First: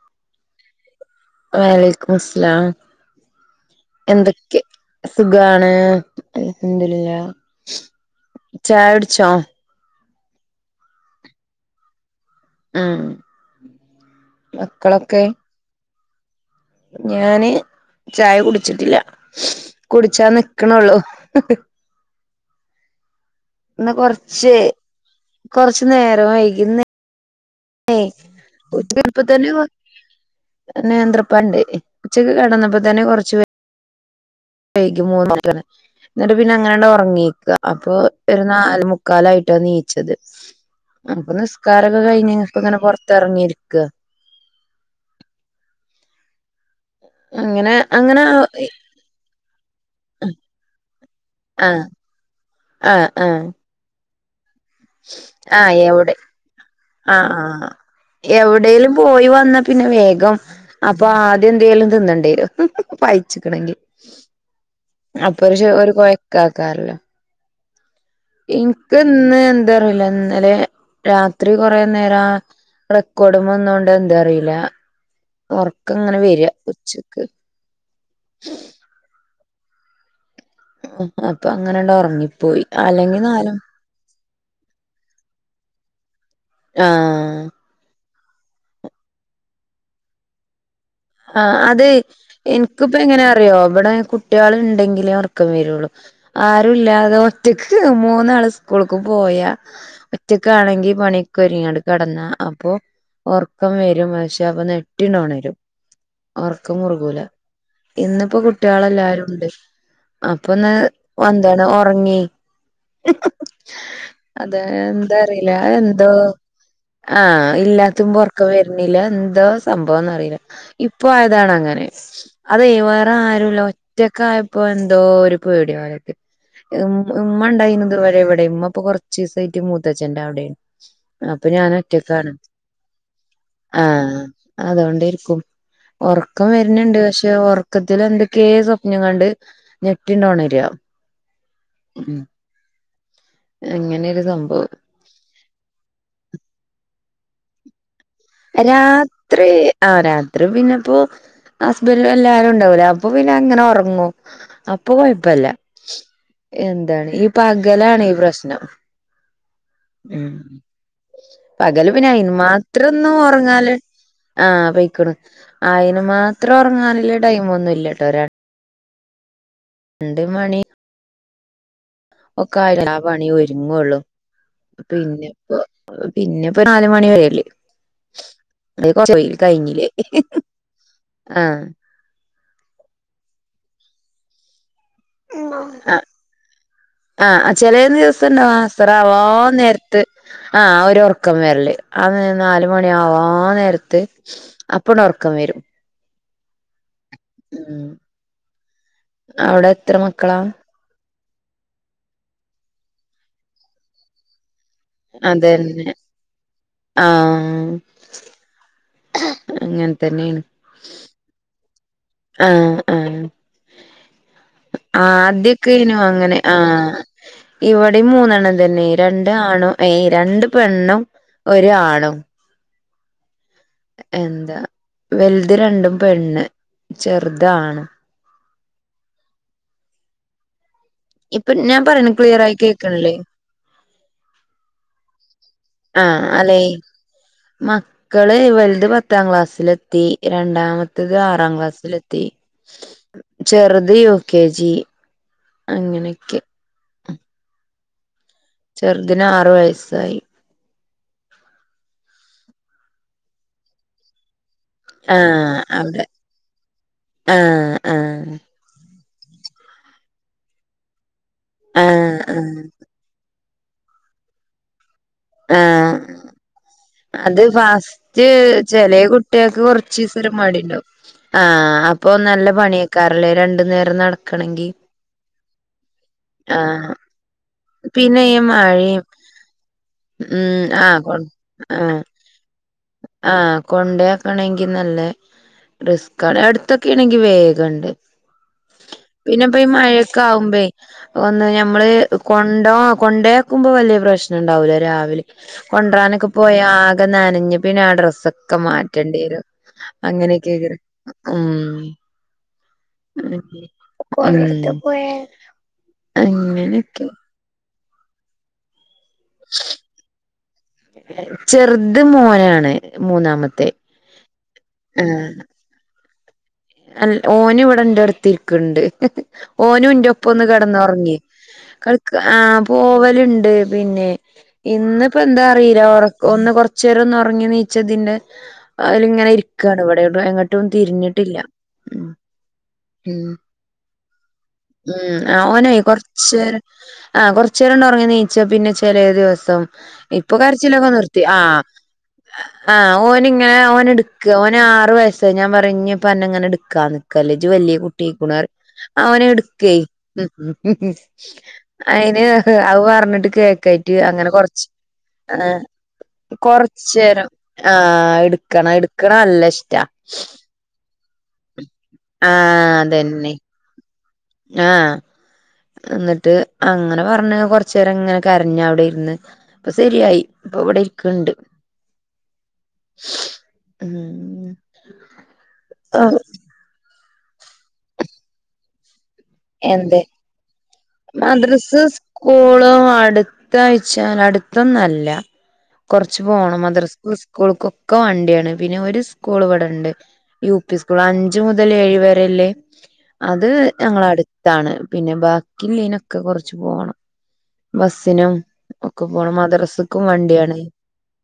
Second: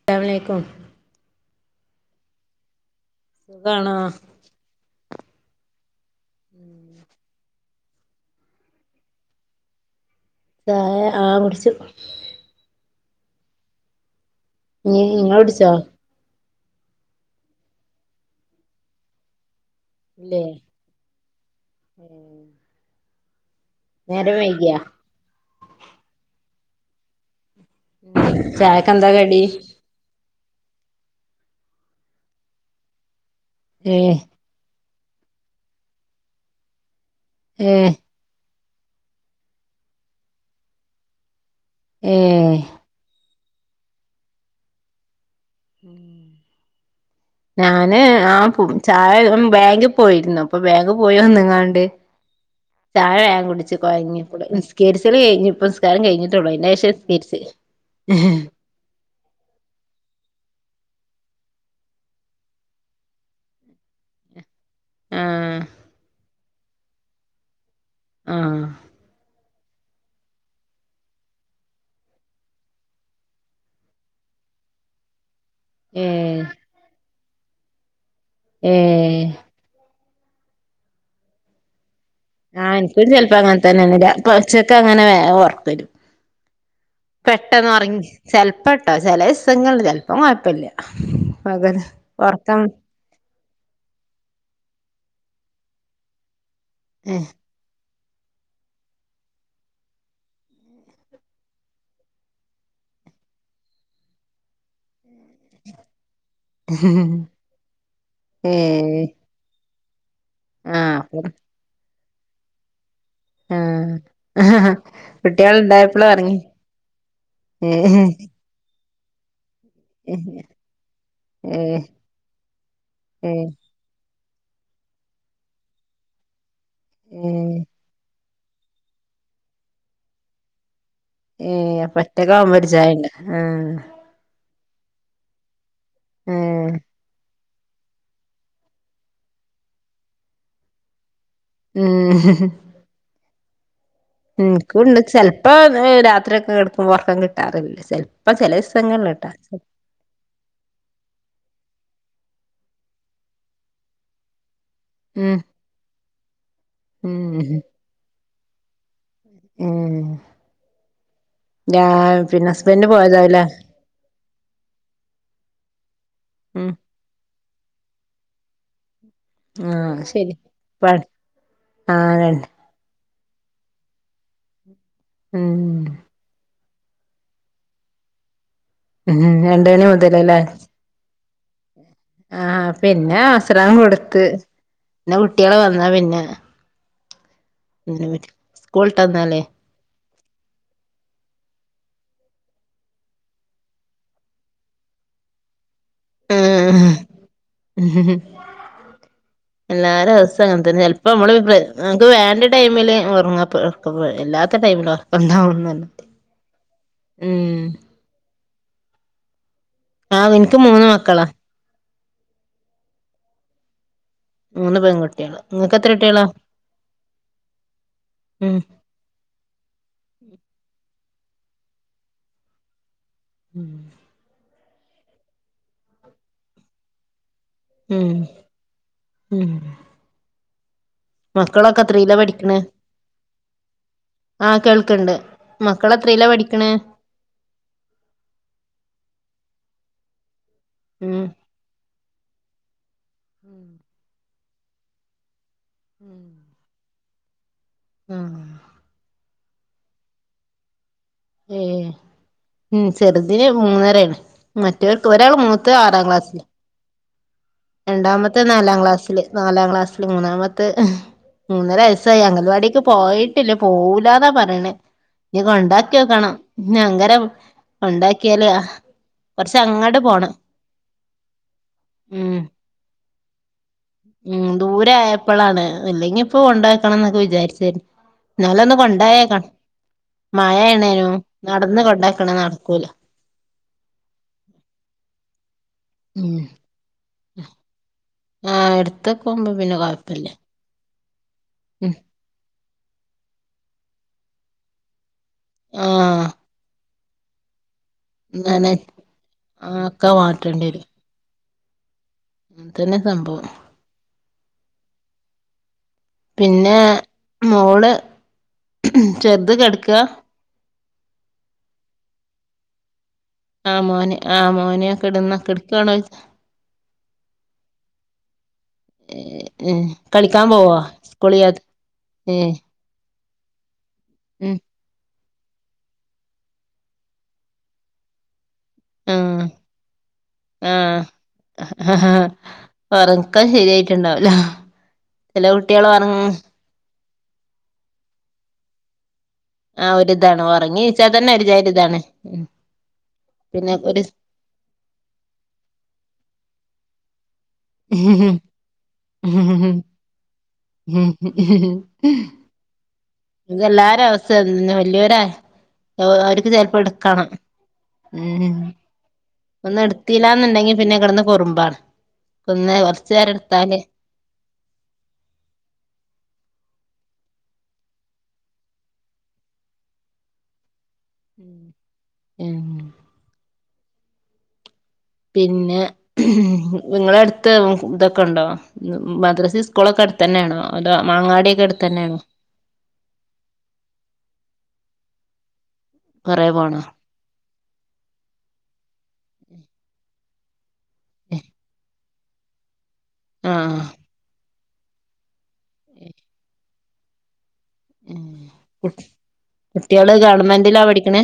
അസ്സലാമലെയ്ക്കും വലയ്ക്കുമുസ്സലാം സുഖാണോ എന്തെ ക്ക്‌ സുഖാണ് അൽഹംദുലില്ലാ ചായടിച്ചോ ചായെ ആഹ് കുടിച്ചു ആഹ് ഞ് നിങ്ങളുട്ച്ചോ ഞാന് ചായ കുടിച്ചിട്ടില്ല കുടിച്ചാ ഇല്ലേ നിക്കണള്ളൂ [inaudible] ഇന്ന് നേരം കൊറച്ച് വൈകിയാ കൊറച്ച് നേരം വൈകിന്ന് ചായക്കെന്താ കടി [inaudible] നേന്ത്രിപ്പണ്ട് ഉച്ചക്ക് കിടന്നപ്പോ തന്നെ കൊറച്ച പ ഏഹ് [unintelligible] മൂന്ന് എന്നിട്ട് പിന്നെ അങ്ങനെങ്ങാണ്ട് ഉറങ്ങീക്കോ ഏ അപ്പൊ ഒരു നാല് മുക്കാലായിട്ടാണ് നീച്ചത് അനാപ്പ നിസ്ക്കാരൊക്കെ ഏ കഴിഞ്ഞ് ഇപ്പ ഇങ്ങനെ പുറത്തിറങ്ങിയിരിക്കുക ഉം [inaudible] അങ്ങനെ ഞാന് അങ്ങനെ ആ പോയി ചായ ബാങ്കിൽ പോയിരുന്നു അപ്പൊ ബാങ്കക് പോയി വന്നിങ്ങാണ്ട് ആഹ് ആഹ് ചാഴ ആഹ് വേഗം കുടിച്ചു കൊഴഞ്ഞപ്പഴ് സ്കേരിസല് കഴിഞ്ഞ് ആഹ് പുസ്കാരം എവിടെ കഴിഞ്ഞിട്ടുള്ളു ഇ വിഷം ആഹ് സ്കേരിസ് ആഹ് എവിടേലും പോയി വന്നാ പിന്നെ വേഗം അപ്പൊ അദ്യം എന്തേലും തിന്നണ്ടേരു പായിച്ചക്കണെങ്കിൽ [inaudible] അപ്പൊ ഒരു ഒരു കൊഴക്ക ആക്കാറല്ലോ ആ എനിക്ക് ഇന്ന് എന്താ അറിയില്ല ഇന്നലെ രാത്രി കൊറെ നേരം റെക്കോർഡും വന്ന കൊണ്ട് എന്താ അറിയില്ല ഉറക്ക ഏ ഇങ്ങനെ വരിക ഉച്ചക്ക് ഏഹ് അപ്പൊ അങ്ങനെ ഉണ്ടാ ഉറങ്ങി ആ എനിക്കൊരു ചിലപ്പോ അങ്ങനെ തന്നെ വെരാ കൊറച്ചൊക്കെ അങ്ങനെ ഉറക്ക വരും ആഹ് പെട്ടന്ന് ഉറങ്ങി ചിലപ്പോട്ടോ ചില ദിവസങ്ങളിൽ ചിലപ്പം കുഴപ്പില്ല ആഹ് അതെ എനിക്ക് ഇപ്പ എങ്ങനെ അറിയോ ഇവിടെ കുട്ടികൾ ഉണ്ടെങ്കിലേ ഉറക്കം വരുള്ളു ആരുല്ലാതെ ഒറ്റക്ക് മൂന്നാള് സ്കൂളക്ക് പോയാ ഒറ്റക്ക് ആണെങ്കി പണിക്ക് ഒരുരിങ്ങാട് കിടന്നാ അപ്പൊ ഉറക്കം വരും പക്ഷേ അപ്പൊ നെട്ടി ണോണരും ഉറക്കം മുറുകൂല ഇന്നിപ്പോ ഏ കുട്ടികളെല്ലാരും ഉണ്ട് അപ്പൊ ഒന്ന് ആ അപ്പം വന്താണ് ഉറങ്ങി [unintelligible] ആ അതെ എന്താ കുട്ടികൾ അറിയില്ലാ അത് ഉണ്ടായപ്പള് എന്തോ ഉറങ്ങി ആഹ് ഏ ഇല്ലാത്തിമ്പോ ഉറക്ക വരുണില്ല എന്തോ സംഭവോന്ന് ഏ അറിയില്ല ഇപ്പൊ ആയതാണ് അങ്ങനെ അത് വേറെ ഏ ഏ ആരുല്ല ഒറ്റ ഒറ്റക്കെ ആയപ്പോ എന്തോ ഒരു പേടി പോലെ ഒക്കെ ഉം ഉമ്മെണ്ടൈനത് വരെ എവിടെ ഉമ്മ അപ്പൊ കൊറച്ച് ദിവസായിട്ട് മൂത്തേ ച്ഛന്റെ അവിടെയാണ് അപ്പൊ ഏ ഞാന് ഒറ്റക്കാണ് ഒറ്റക്കാവുമ്പോ ഒരു ചായണ്ട് ആ ആഹ് അതുകൊണ്ടിരിക്കും ഏ ഉറക്കം വരുണുണ്ട് പക്ഷെ ഉറക്കത്തിൽ എന്ത്ക്കേ സ്വപ്നം കണ്ട് ഞെട്ടിണ്ടോണരിക ഉം ഹം ഹം ങ്ങനെ ഒരു സംഭവം എനിക്കുണ്ട് ചെലപ്പോ രാത്രി ഒക്കെ കിടക്കുമ്പോ ഉറക്കം കിട്ടാറില്ലേ ചെൽപ്പ് അപ്പൊ ചിലേ സ്ഥലങ്ങളിൽ കേട്ടാ ആഹ് രാത്രി പിന്നെപ്പോ ഹസ്ബന്ഡും എല്ലാരും ഉണ്ടാവൂലേ അപ്പൊ പിന്നെ എങ്ങനെ ഉറങ്ങും ഇപ്പ ഉം കുഴപ്പല്ല എന്താണ് ഈ ഉം പകലാണ് ഈ പ്രശ്നം ഉം ഉം രാ പകല് പിന്നെ ഹസ്ബൻഡ് അയിന്മാത്രൊന്നും പോയതാവുല്ലേ ഉറങ്ങാല് ആഹ് പൊയിക്കണ് അയിന് മാത്രം ഉം ഉറങ്ങാനുള്ള ടൈം ഒന്നുംല്ലട്ടോ ഒരാൾ ആഹ് ശരി മണി [unintelligible] കണ്ടേ [unintelligible] പണി ഒരുങ്ങുള്ളൂ ഉം പിന്നെപ്പൊ പിന്നെ ഇപ്പൊ നാല് മണി വരെല്ലേ ആ ഉം [unintelligible] രണ്ട് മണി കഴിഞ്ഞില്ലേ മുതലല്ലേ ആഹ് ആഹ് പിന്നെ അസറാങ്കൊട്ത്ത് പിന്നെ കുട്ട്യാള് വന്നാ ആ പിന്നെ ആഹ് ചെലേ ഒന്നിനും പറ്റി ദിവസണ്ടാവും സ്കൂള്ട്ട് വന്നാലേ അസറാവാന്നേര് ത്ത് ആ ഒരു ഒറ്ക്കം വെര്ല് ആ നേരം നാല്മണ്യാവാന്നേര്ത്ത് അപ്പണ്ടൊർക്കം വെരും ഉം ഉം [unintelligible] അവിടെ എത്ര മക്കളാ എല്ലാരവസ്ഥങ്ങൻതന്നെല് അപ്പോൾ നമ്മൾ നങ്ങൾക്ക് വേൻ്റെ ടൈമിൽ ഉറങ്ങാ ഇല്ലാത്ത ടൈമിലോ അതെന്നെ ഉം ആഹ് അങ്ങൻ ആഹ് ഇൻക്ക് മൂന്ന് മക്കളാ ആഹ് ആഹ് മൂന്ന് പെൺകുട്ടികള് നിങ്ങക്ക് എത്ര ആദ്യൊക്കെയ്നു കുട്ടികളാ അങ്ങനെ ആഹ് ഇവടിം ഉം മൂന്നെണ്ണതന്നെ രണ്ട് ആണും ഏയ് രണ്ട് പെണ്ണും ഒര് ആണും ഉം എന്താ വെൽത് രണ്ടും പെണ്ണ് ചെറ്ത് ആണ് ഉം ഉം ഇപ്പൊ ഞാൻ മക്കളൊക്കെ പറയ്ണ് എത്രീലാ ക്ലിയറായി പഠിക്കണേ കേക്ക്ണ്ല്ലേ ആഹ് കേൾക്ക്ണ്ട് മക്കളെത്രയിലാ ആഹ് പഠിക്കണേ ആലെയ് മക്കള് വൽത് പത്താം ക്ലാസ്സ്ലെത്തി, രണ്ടാമ ഉം മൂത്തത് ആറാങ്ക്ളാസ്സ്ലെത്തി ഉം ചെറ്ത് യു. കെ. ജി അങ്ങനെക്കെ ഉം ചെറ്ദ്ന് ആറ് വയസ്സായി ഏഹ് ഉം ചെറ്തിന് മൂന്നരേണ് മറ്റോർക്ക് ഒരാള് മൂത്തത് ആറാം ക്ലാസ്സ്ല് ഏഹ് രണ്ടാമത്തത് നാലാം ക്ലാസ്സില് നാലാം ക്ലാസ്സില് മൂന്നാമത്തത് എഹ് മൂന്നര ആഹ് വയസ്സായി ആഹ് അംഗൽവാടിക്ക് പോയിട്ടില്ല പോവൂലാന്നാ പറിണെ [unintelligible] ആഹ് കൊണ്ടാക്ക്യോക്കണം അങ്കരാ കൊണ്ടാക്ക്യാല് ആഹ് കുട്ട്യാക്ക് കൊറ്ച്ചീസൊര് മടിണ്ടാവും ആഹ് അപ്പോ ഉം നല്ല പണ്യെയ്ക്കാരല്ലേ രണ്ട് നേര ഉം ദൂരായപ്പളാണ് അല്ലെങ്കിപ്പൊ ആഹ് കൊണ്ടാക്കണംന്നൊക്കെ വിചാരിച്ച് പിന്നെ ഈ ന്നാല് ഒന്ന് മഴയും കൊണ്ടേയാക്ക ഉം ആഹ് മഴയേണേനും കൊ നട്ന്ന് ആഹ് കൊണ്ടാക്ക്ണ് നട്ക്കൂല ആഹ് കൊണ്ടേയാക്കണെങ്കിനല്ലെ ഉം റിസ്ക്കാണ് അടുത്തൊക്കേണെങ്കി വേഗണ്ട് ആഹ് എടുത്തക്കുമ്പോ പിന്നെപ്പീ പിന്നെ കൊഴപ്പില്ല മയൊക്കാവുമ്പെയ് ഒന്ന് ഞമ്മള് ഉം കൊണ്ടോ കൊണ്ടെയാക്കുമ്പോ വല്യ പ്രശ്നണ്ടാവൂല രാവിലെ കൊണ്ട് ആഹ് രാനൊക്കെ പോയാ ആകെ നനഞ്ഞ് പിന്നാ ഡ്രസ്സ് ഇതൊക്കെ നന മാറ്റേണ്ട്യെരും ആഹ് ഒക്കെ മാറ്റേണ്ടി അങ്ങനൊക്കേക്കരം വരും ഉം അതന്നെ സംഭവം ഉം പിന്നെ അങ്ങനെ മോള് ചെറ്ത് കെട്ക്കാ ചെറ്ത് മോനാണ് മൂന്നാമ ആ മൊന് ആ മോന് ആ കെട്ന്ന് കെട്ക്കാണോയ് അൽ ഓനിവടെന്റെട്ത്തിര്ക്ക്ണ്ട് ഏഹ് ഓനൂന്റൊപ്പൊന്ന് കളിക്കാൻ പോവോ കെടന്നൊറങ്ങി സ്കൂളിയാത്ത കേൾക്കാ ഏഹ് ആഹ് പോവല്ണ്ട് പിന്നെ ഉം ഇന്ന് പ്പെന്താറീല ഒന്ന് കൊറ്ച്ചേരൊന്ന് ഒറ്ങ്ങി നീച്ചതിന്റെ അയില്ങ്ങനെ ആഹ് ഇരിക്കാണിവടെ എവ്ടെങ്ങട്ടും തിര്ഞ്ഞ്ട്ടില്ല അഹആഹ് ഒറ്ക്കം ശര്യായിട്ട്ണ്ടാവൂല ചെല കുട്ട്യാള് ഒറ്ങ് [unintelligible] ആഹ് കൊറ്ച്ചേരണ്ടൊറ്ങ്ങി നീച്ചാ പിന്നെ ചെലേ ദിവസ തോം ആഹ് ഇപ്പൊ ഒരിതാണ് ഒറങ്ങി കരച്ചിലൊക്കെ നീച്ചാ നിർത്തി തന്നെ ഒരു ആഹ് ജാതി ഇതാണ് ആഹ് ഓന് ഇങ്ങനെ പിന്നെ ഓൻ എട് ഓന് ആറ് വയസ്സായി ഞാൻ പറഞ്ഞിപ്പ അന്നെ അങ്ങനെ എടുക്കാന്ന് കല്ലേ ജ്ജ് വല്യ ഒരു കുട്ടിയായിക്കുണ്റിം അവനെ എടുക്കെ? ഉം ത് അവർഞ്ഞിട്ട് കേക്കായിട്ട് അങ്ങനെ കൊറച്ച് ഇതന്നെ വല്യോരാ ആഹ് അവർക്ക് ചെലപ്പോ കൊറച്ചേ രം എടുക്കണം ആഹ് എടുക്കണം എടുക്കണ നല്ല ഇഷ്ടാ ത്തിലാന്നുണ്ടെങ്കി പിന്നെ കെടന്ന് കുറുമ്പാണ് അപ്പൊന്ന് കുറച്ചു നേരം എടുത്താല് ആഹ എന്നട്ട് അങ്ങനെ പറഞ് കൊർച്ചേരം ഇങ്ങനെ കരഞ്ഞു അവിടെ ഇരുന്ന് ഇപ്പൊ ശരിയായി ഇപ്പൊ ഇവിടെ ക്ണ്ട് ഉം ഉം പിന്നെ ആഹ് നിങ്ങള അടുത്ത് ഇതൊക്കെ ഉണ്ടോ മദ്രസ് എന്തെ മദ്രസ അടുത്ത് തന്നെയാണോ സ്കൂളും അടു ത്താച്ചാൽ അടുത്തൊന്നു അല്ല കുറച്ച് കൊറെ പോണം പോണോ മദ്രസക്ക്‌ സ് കൂൾക്കൊക്കെ വണ്ടിയാണ്. പിന്നെ ഒരു സ്കൂൾ ഇവിടെണ്ട് യു പി സ്കൂൾ അഞ്ച് മുതൽ ഏഴ് വരെള്ള അത് ആഹ് ഞങ്ങള അടുത്താണ് പിന്നെ ബാ ഇല്ല്യേ നൊക്കെ കൊറച്ചു പോണം ബസ്സിനും ഒക്കെ പോണം, മദ്രസക്കും കുട്ടികള് വണ്ടിയാണ് ഗവൺമെന്റിലാ പഠിക്കണേ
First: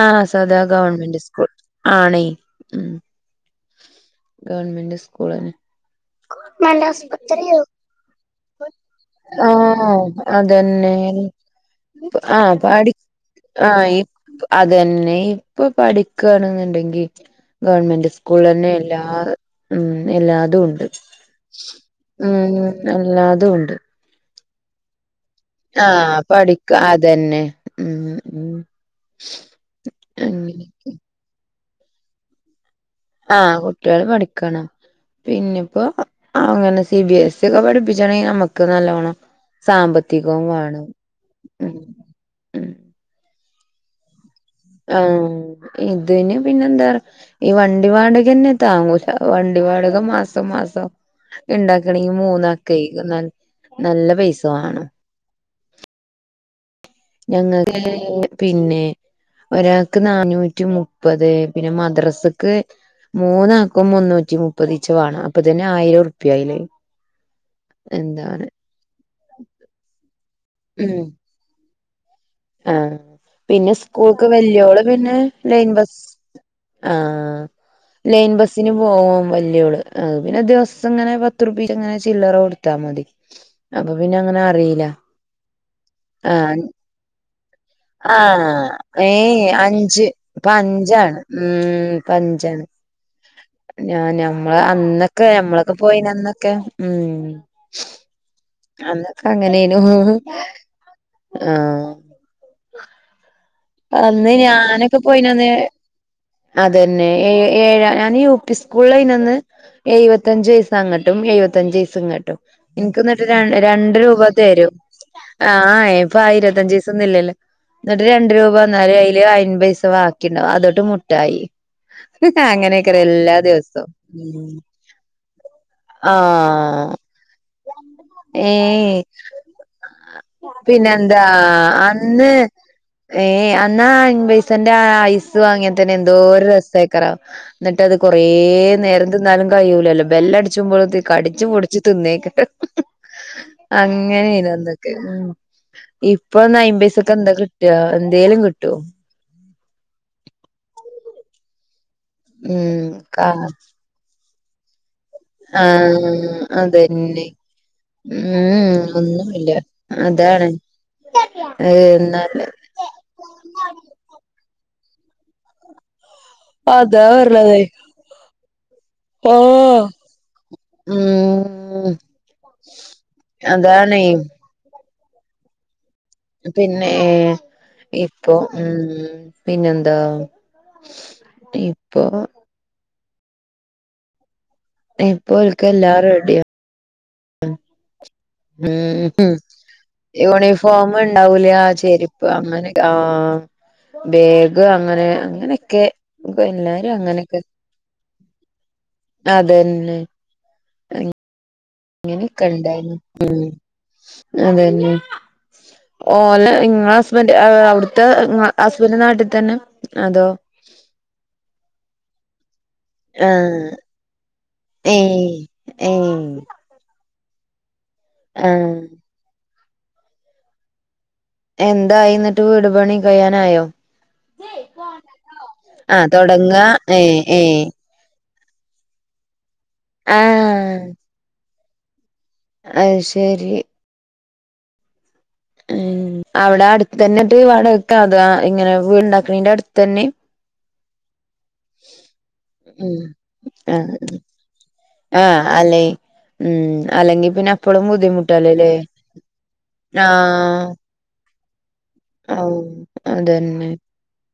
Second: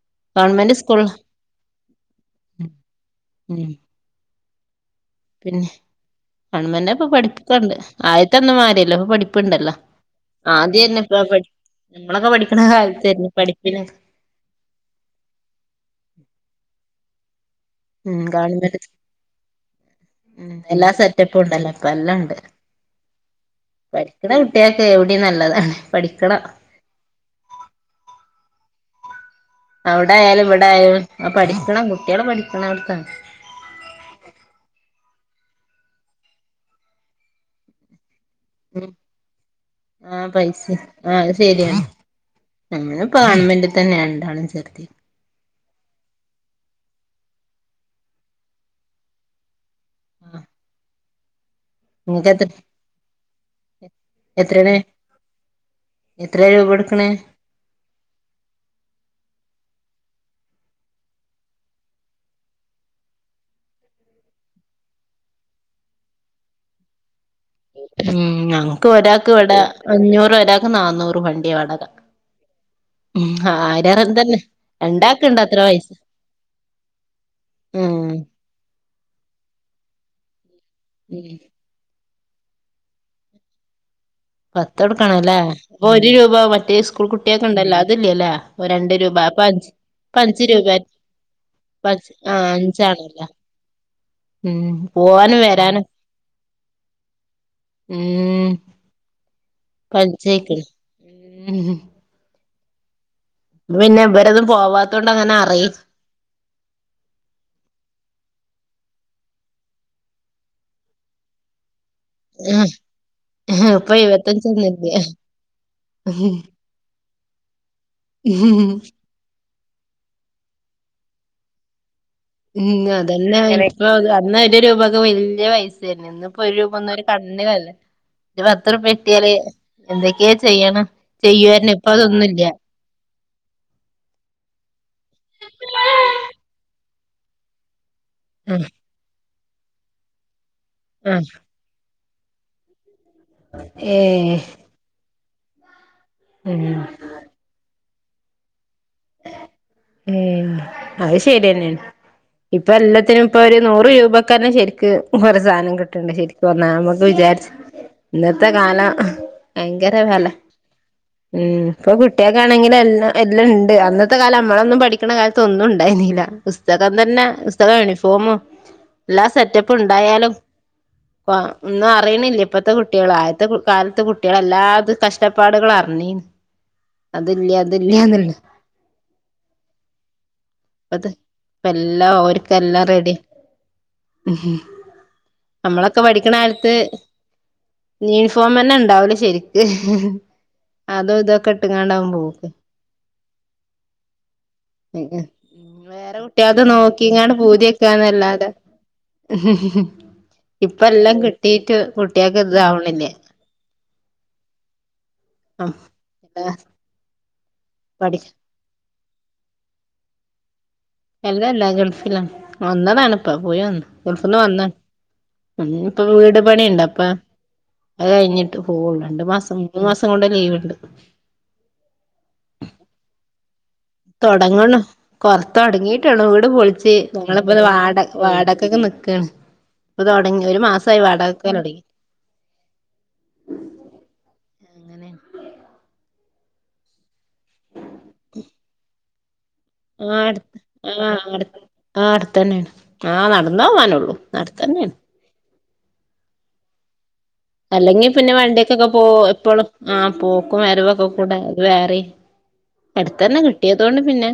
ആഹ് സാധാ ഗവൺമെന്റ് സ്കൂൾ ആണെ ഉം ഉം ഗവൺമെന്റ് സ് പിന്നെ ഗവണ്മെന്റിൽ ഇപ്പൊ പഠിപ്പിക്കണ്ട് ആദ്യത്തന്നു മാരിയല്ലല്ലോ ഇപ്പൊ പഠിപ്പ് ണ്ടല്ലോ ആഹ് ആ അതന്നെ ആദ്യന്നെ [inaudible] ഞമ്മളൊക്കെ ആഹ് പഠിക്കണ പാടി കാലത്തായ്രുന്നു പഠിപ്പിന് ആഹ് ഈ അതന്നെ ഇപ്പൊ പഠിക്കാണെന്നുണ്ടെങ്കി ഗവൺമെന്റ് ഉം സ്കൂളിലന്നെ ഗവൺമെന്റ് എല്ലാ മ്മ് എല്ലാതും ഉണ്ട്. സെറ്റപ്പ് ഉണ്ടല്ലോ ഇപ്പ എല്ലാം ഉണ്ട് ഉം എല്ലാതും ഉണ്ട് പഠിക്കുന്ന കുട്ടികൾക്ക് എവിടെയും നല്ലത ആഹ് പഠിക്കും അതന്നെ ഉം ഉം അവിടെ ആയാലും ഇവിടെ അങ്ങനെയൊക്കെ ആയാലും പഠിക്കണം കുട്ടികള് പഠിക്കണടത്ത ആഹ കുട്ടികള് പഠിക്കണം. പിന്നെപ്പോ അങ്ങനെ സി ബി എസ് ഇ ഒക്കെ പഠിപ്പിച്ചണെങ്കി നമ്മുക്ക് ക്ക് നല്ലോണം ആഹ് സാമ്പത്തികവും പൈസ വേണം ഉം ഉം ഞങള് ഗവൺമെന്റിൽ തന്നെ രണ്ടാളേം ചേർത്തീത് ആഹ് ഇതിന് പിന്നെ എന്താ ഈ വണ്ടി വാടകന്നെ താങ്ങൂല വണ്ടി വാടക മാസം മാസം ഇണ്ടാക്കി ക്കണെങ്കിൽ നിങ്ങക്ക് എത്ര മൂന്നാൾക്കെ നല്ല പൈസ വേണം. എത്രയ രൂപ കൊടുക്കണെ? ഞങ്ങൾക്ക് പിന്നെ ഒരാൾക്ക് നാന്നൂറ്റി മുപ്പത് പിന്നെ മദ്രസക്ക് മൂന്നാക്കും മുന്നൂറ്റി മുപ്പത്ച് വേണം അപ്പൊ തന്നെ ആയിരം റുപ്യായില്ലേ ഉം ഞങ്ങക്ക് ഒരാൾക്ക് ഇവടെ അഞ്ഞൂറ് ഒരാൾക്ക് ഉം നാന്നൂറ് വണ്ടി വാടക ആഹ് ഉം പിന്നെ ആയിരം സ്കൂൾക്ക് തന്നെ വല്യോള് പിന്നെ രണ്ടാക്ക്ണ്ട് അത്ര ലൈൻ പൈസ ബസ് ആഹ് ഉം ലൈൻ ബസിന് പോവും വല്യോള് പിന്നെ ദിവസം ഇങ്ങനെ പതുറുപ്യ ങ്ങനെ ചില്ലറ കൊടുത്താൽ മതി അപ്പൊ പിന്നെ അങ്ങനെ പത്ത് അറിയില്ല എടുക്കണല്ലേ അപ്പൊ ഒരു രൂപ ആഹ് മറ്റേ സ്കൂൾ കുട്ടിയൊൾക്ക്‌ ഉണ്ടല്ലോ ത് ല്യല്ലേ ആഹ് രണ്ട് രൂപ ഏയ് അപ്പ അഞ്ച് പ ഇപ്പ അഞ്ചു രൂപേ അഞ്ചാണ് ഉം ഇപ്പ ആഹ് അഞ്ചാണ് അഞ്ചാണല്ലേ ഞാ ഞമ്മള് അന്നൊക്കെ ഞമ്മളൊക്കെ വരാനും പോയിന് അന്നൊക്കെ ഉം മ്മ് അന്നൊക്കെ അങ്ങനേനു ഉം ആഹ് പിന്നെ അന്ന് ഇവരൊന്നും ഞാനൊക്കെ പോവാത്തോണ്ട് അങ്ങനെ പോയിനന്ന് അറിയും അതന്നെ ഏ ഏഴ ഞാൻ യു പി സ്കൂളഐയ്നന്ന് എയ്പത്തഞ്ചൈസങ്ങട്ടും എയി പത്തഞ്ചൈസിങ്ങട്ട് ട്ടും ഇൻക്ക്ന്നിട്ട് ര ഇപ്പൊ രണ്ട് രൂപ തരും. ഇരുപത്തഞ്ചൊന്നുല്ല ആ ഇപ്പ ആ ഇരുപത്തഞ്ചൈസ ഒന്നും ഇല്ലല്ലോ? ന്നിട്ട് രണ്ട് രൂപ ഉം ടയ്യിലി അയ്പൈസ ബാക്കിണ്ടാവും അതോണ്ട് മുട്ടായി [unintelligible] ഉം അങ്ങനെയൊക്കെയ എല്ലാ അതന്നപ്പോ ദിവസവും അങ്ങനെപ്പോ അന്ന് ഒരു രൂപൊക്കെ വല്യാ പൈസല്ലേ ഇന്ന്പ്പോ ഒരു ആഹ് രൂപൊന്നൊരു [unintelligible] ഇത് പത് റൂപ്യാ ഏയ് കിട്ട്യാല് എന്തൊക്കെയാ ചെയ്യണം പിന്നെന്താ ചെയാരുന്നു ഇപ്പ അന്ന് അതൊന്നുല്ല ഏയ് അന്നാ അൻമ്പൈസന്റെ ആ ഐസ് വാങ്ങ്യ തന്നെ എന്തോ ഒരു രസായിക്കറാ ന്നിട്ടത് കൊറേ ഉം നേരം തിന്നാലും കഴൂലല്ലോ ബെല്ലടിച്ചുമ്പോഴത്തേക്ക് ഉം കടിച്ച്മുടി ജ് തിന്നേക്കട്ട് ഏഹ് [unintelligible] ഇന്തൊക്കെ ഉം ഇപ്പൊന്ന് ഉം അൻമ്പൈസക്ക്‌ എന്താ കിട്ടാ എന്തേലും കിട്ടോ ഏയ്‌ അത് ശെര്യാന്നാണ് ഇപ്പോ ഉം എല്ലാത്തിനും കാ ഇപ്പൊ ഒരു നൂറ് രൂപാക്കന്നെ ശെരിക്ക് മ്മക്കൊര് സാധനം ആഹ് കിട്ട്ണ്ട ശരിക്ക്‌ പറഞ്ഞ അന്നൊക്കെ അതന്നെ വിചാരിച്ച് ഇന്നത്തെ ഉം കാലാം ഒന്നുമില്ല ഭയങ്കര വെല അതാണ് ഉം ഇപ്പൊ എന്നാല് കുട്ട്യക്കാണെങ്കില് എല്ലാം എല്ലാം ഇണ്ട് അന്നത്തെ കാലം അമ്മളൊന്നും പഠിക്കണ കാലത്ത് ഒന്നും ഉണ്ടായിനീല്ല പുസ്തകം അതാ തന്നെ പറഞ്ഞത് പുസ്തകോം യൂണിഫോമും എല്ലാ ഓ സെറ്റപ്പ്‌ണ്ടായാലും പ്പ ഒന്നും ഉം അറിയണില്ല ഇപ്പത്തെ കുട്ട്യോള് ആദ്യത്തെ കു കാലത്ത് അതാണേ കുട്ട്യോള് എല്ലാത് കഷ്ടപ്പാടുകൾ അറിഞ്ഞീൻ പിന്നെ ഇപ്പൊ ഉം പിന്നെന്താ പ്പത് ഇപ്പൊ ഇപ്പേല്ലാം ഓര്ക്കെല്ലാം റെഡ്യാ ഇപ്പൊ ഓൽക്ക് എല്ലാം നമ്മളൊക്കെ പഠിക്കണ റെഡിയാ കാലത്ത് നീസ് ഉം ഹ് യൂണിഫോമ് അതും ഇണ്ടാവൂല ഇതൊക്കെ ഇട്ടുങ്ങാണ്ടാവും ചെരിപ്പ് പോക്ക് അങ്ങനെ ആഹ് ബേഗ് അങ്ങനെ അങ്ങനൊക്കെ വേറെ കുട്ടികൾത് ഇപ്പല്ലാരും നോക്കിങ്ങാണ്ട് അങ്ങനൊക്കെ പൂതിവെക്കാന്നല്ലാതെ അതന്നെ ഇപ്പ എല്ലാം കിട്ടീട്ട് കുട്ടികൾക്ക് അങ്ങനൊക്കെ ഇണ്ടാരുന്നു ഇതാവണില്ലേ ഉം അതന്നെ ഓലെ ഇങ്ങളെ ഹസ്ബൻഡ് അ അവിടുത്തെ പഠി ഹസ്ബൻഡ് നാട്ടിൽ തന്നാ അതോ എല്ലല്ല ഗൾഫിലാ വന്നതാണിപ്പ പോയ് ആഹ് വന്ന് ഗൾഫ് ന്ന് വന്ന ഏഹ് ഉം ഇനിപ്പ ഏഹ് വീട് പണിണ്ടപ്പ അത് കഴിഞ്ഞിട്ട് ആഹ് പോവുള്ളൂ രണ്ട് മാസം മൂന്ന് മാസം കൊണ്ട് ലീവ്ണ്ട് എന്തായിന്നിട്ട് വീട് പണി കഴ്യാനായോ തൊടങ്ങണ് കൊറ ആഹ് തൊടങ്ങീട്ട്ള്ളൂ വീട് തൊടങ്ങാ പൊളിച്ച് ഏഹ് ങ്ങള്പ്പ ദേ ഏഹ് വാട വാടകൊക്കെ നിക്കാണ് ഇപ്പ തൊടങ്ങി ഒരു ആഹ് മാസായി വാടകക്കല് തൊടങ്ങി അയ് ശെരി അവടെ അടുത്ത് തന്നെട്ട് വാടകക്കാ അത ഇങ്ങനെ വീട്ണ്ടാക്കണീന്റെ അടു ആഹ് അട് ആഹ് അട്ത് ആ അടുത്തന്നാണ് ഉം ആ നടന്നോവാനൊള്ളൂ അടുത്തന്നേണ് ആ അല്ലെയ് ഉം അല്ലെങ്കി പിന്നെ അപ്പളും അല്ലെങ്കി പിന്നെ ബുദ്ധിമുട്ടല്ലേല്ലേ വണ്ടിക്കൊക്കെ പോ എപ്പോഴും ആഹ് പോക്കും വരവൊക്കെ കൂടെ അത് വേറെ അഔ അതന്നെ പിന്നെ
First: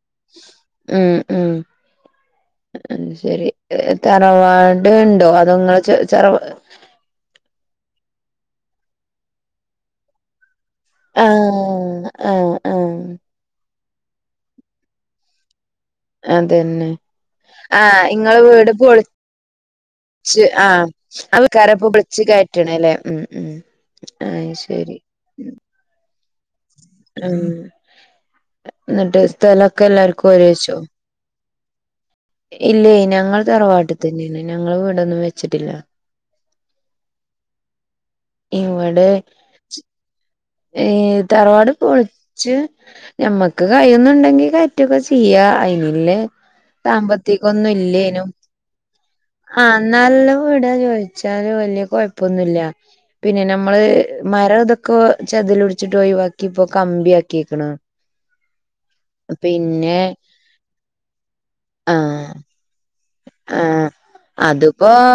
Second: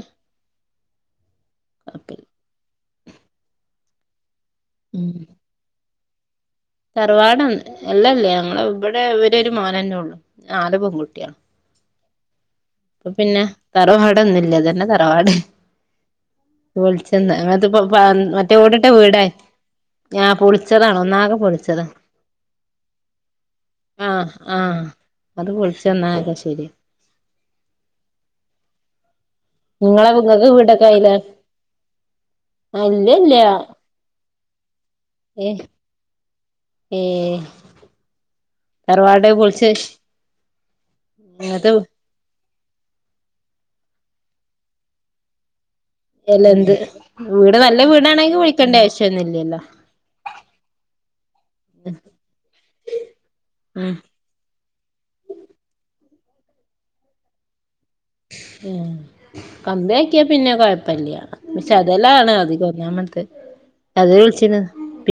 ഉം ഉം കൊഴപ്പല്ല അത്ശരി തറവാട് ഇണ്ടോ അതോങ്ങള് ചെ ചെറവ് തറവാട്‌ എല്ലല്ല്യാ ഞങ്ങള് ഇവടെ ഇവര് ഒരു മോനന്നെ ഉള്ളു നാല് പെകുട്ട്യാ ആഹ് ആഹ് ആഹ് അപ്പൊ പിന്നെ തറവാടൊന്നുല്ല ഇതന്നെ തറവാട് അതന്നെ വിളിച്ചെന്ന അത്പ്പ ആഹ് മറ്റേ ഓടിട്ട വീടാ ആ ച്ച് ആഹ് പൊളിച്ചതാണ് ഒന്നാകെ പൊളിച്ചതാ ആൾകരെപ്പൊ വിളിച്ച് കയറ്റണം ല്ലേ ഉം ഉം ആഹ് ആഹ് അയ്ശരി അത് പൊളിച്ച [unintelligible] ശരി ഏഹ് എന്നിട്ട് സ്ഥലൊക്കെ നിങ്ങളെ എല്ലാർക്കും ഇങ്ങക്ക് ഓരേച്ചോ വീടൊക്കെ ആയില്ലേ ഇല്ല ഞങ്ങൾ തറവാട്ടിൽ തന്നെയാണ് ഞങ്ങള് ഇവിടൊന്നും വെച്ചിട്ടില്ല ഏഹ് തറവാട് പൊളിച്ച് ഏഹ് ഇങ്ങത്തെ തറവാട് പൊൾ ച്ച് ഞമ്മക്ക് കൈയുന്നുണ്ടെങ്കിൽ കയറ്റുക്കെ ചെയ്യാം അന് ല് അല്ല എന്ത് വീട് സാമ്പത്തികൊന്നും നല്ല ഇല്ലനും വീടാണെങ്കി വിളിക്കേണ്ട ആവശ്യൊന്നുല്ലല്ലോ ആഹ് നല്ല വീടാ ചോയിച്ച ച്ചാലും വല്യ കഴപ്പൊന്നുല്ല പിന്നെ നമ്മള് ഉം മരം ഇതൊക്കെ ചെതലുടിച്ചിട്ട് ഒഴിവാക്കി ഇപ്പോ കമ്പി ആക്കിക്ക്‌ണ് ആഹ് കമ്പയാക്കിയാ പിന്നെ കൊഴപ്പല്ല പക്ഷെ ആഹ് ചെതലാണ് അധികവും ഒന്നാമത്തെ ആഹ് അത് വിളിച്ചിന് അതിപ്പോ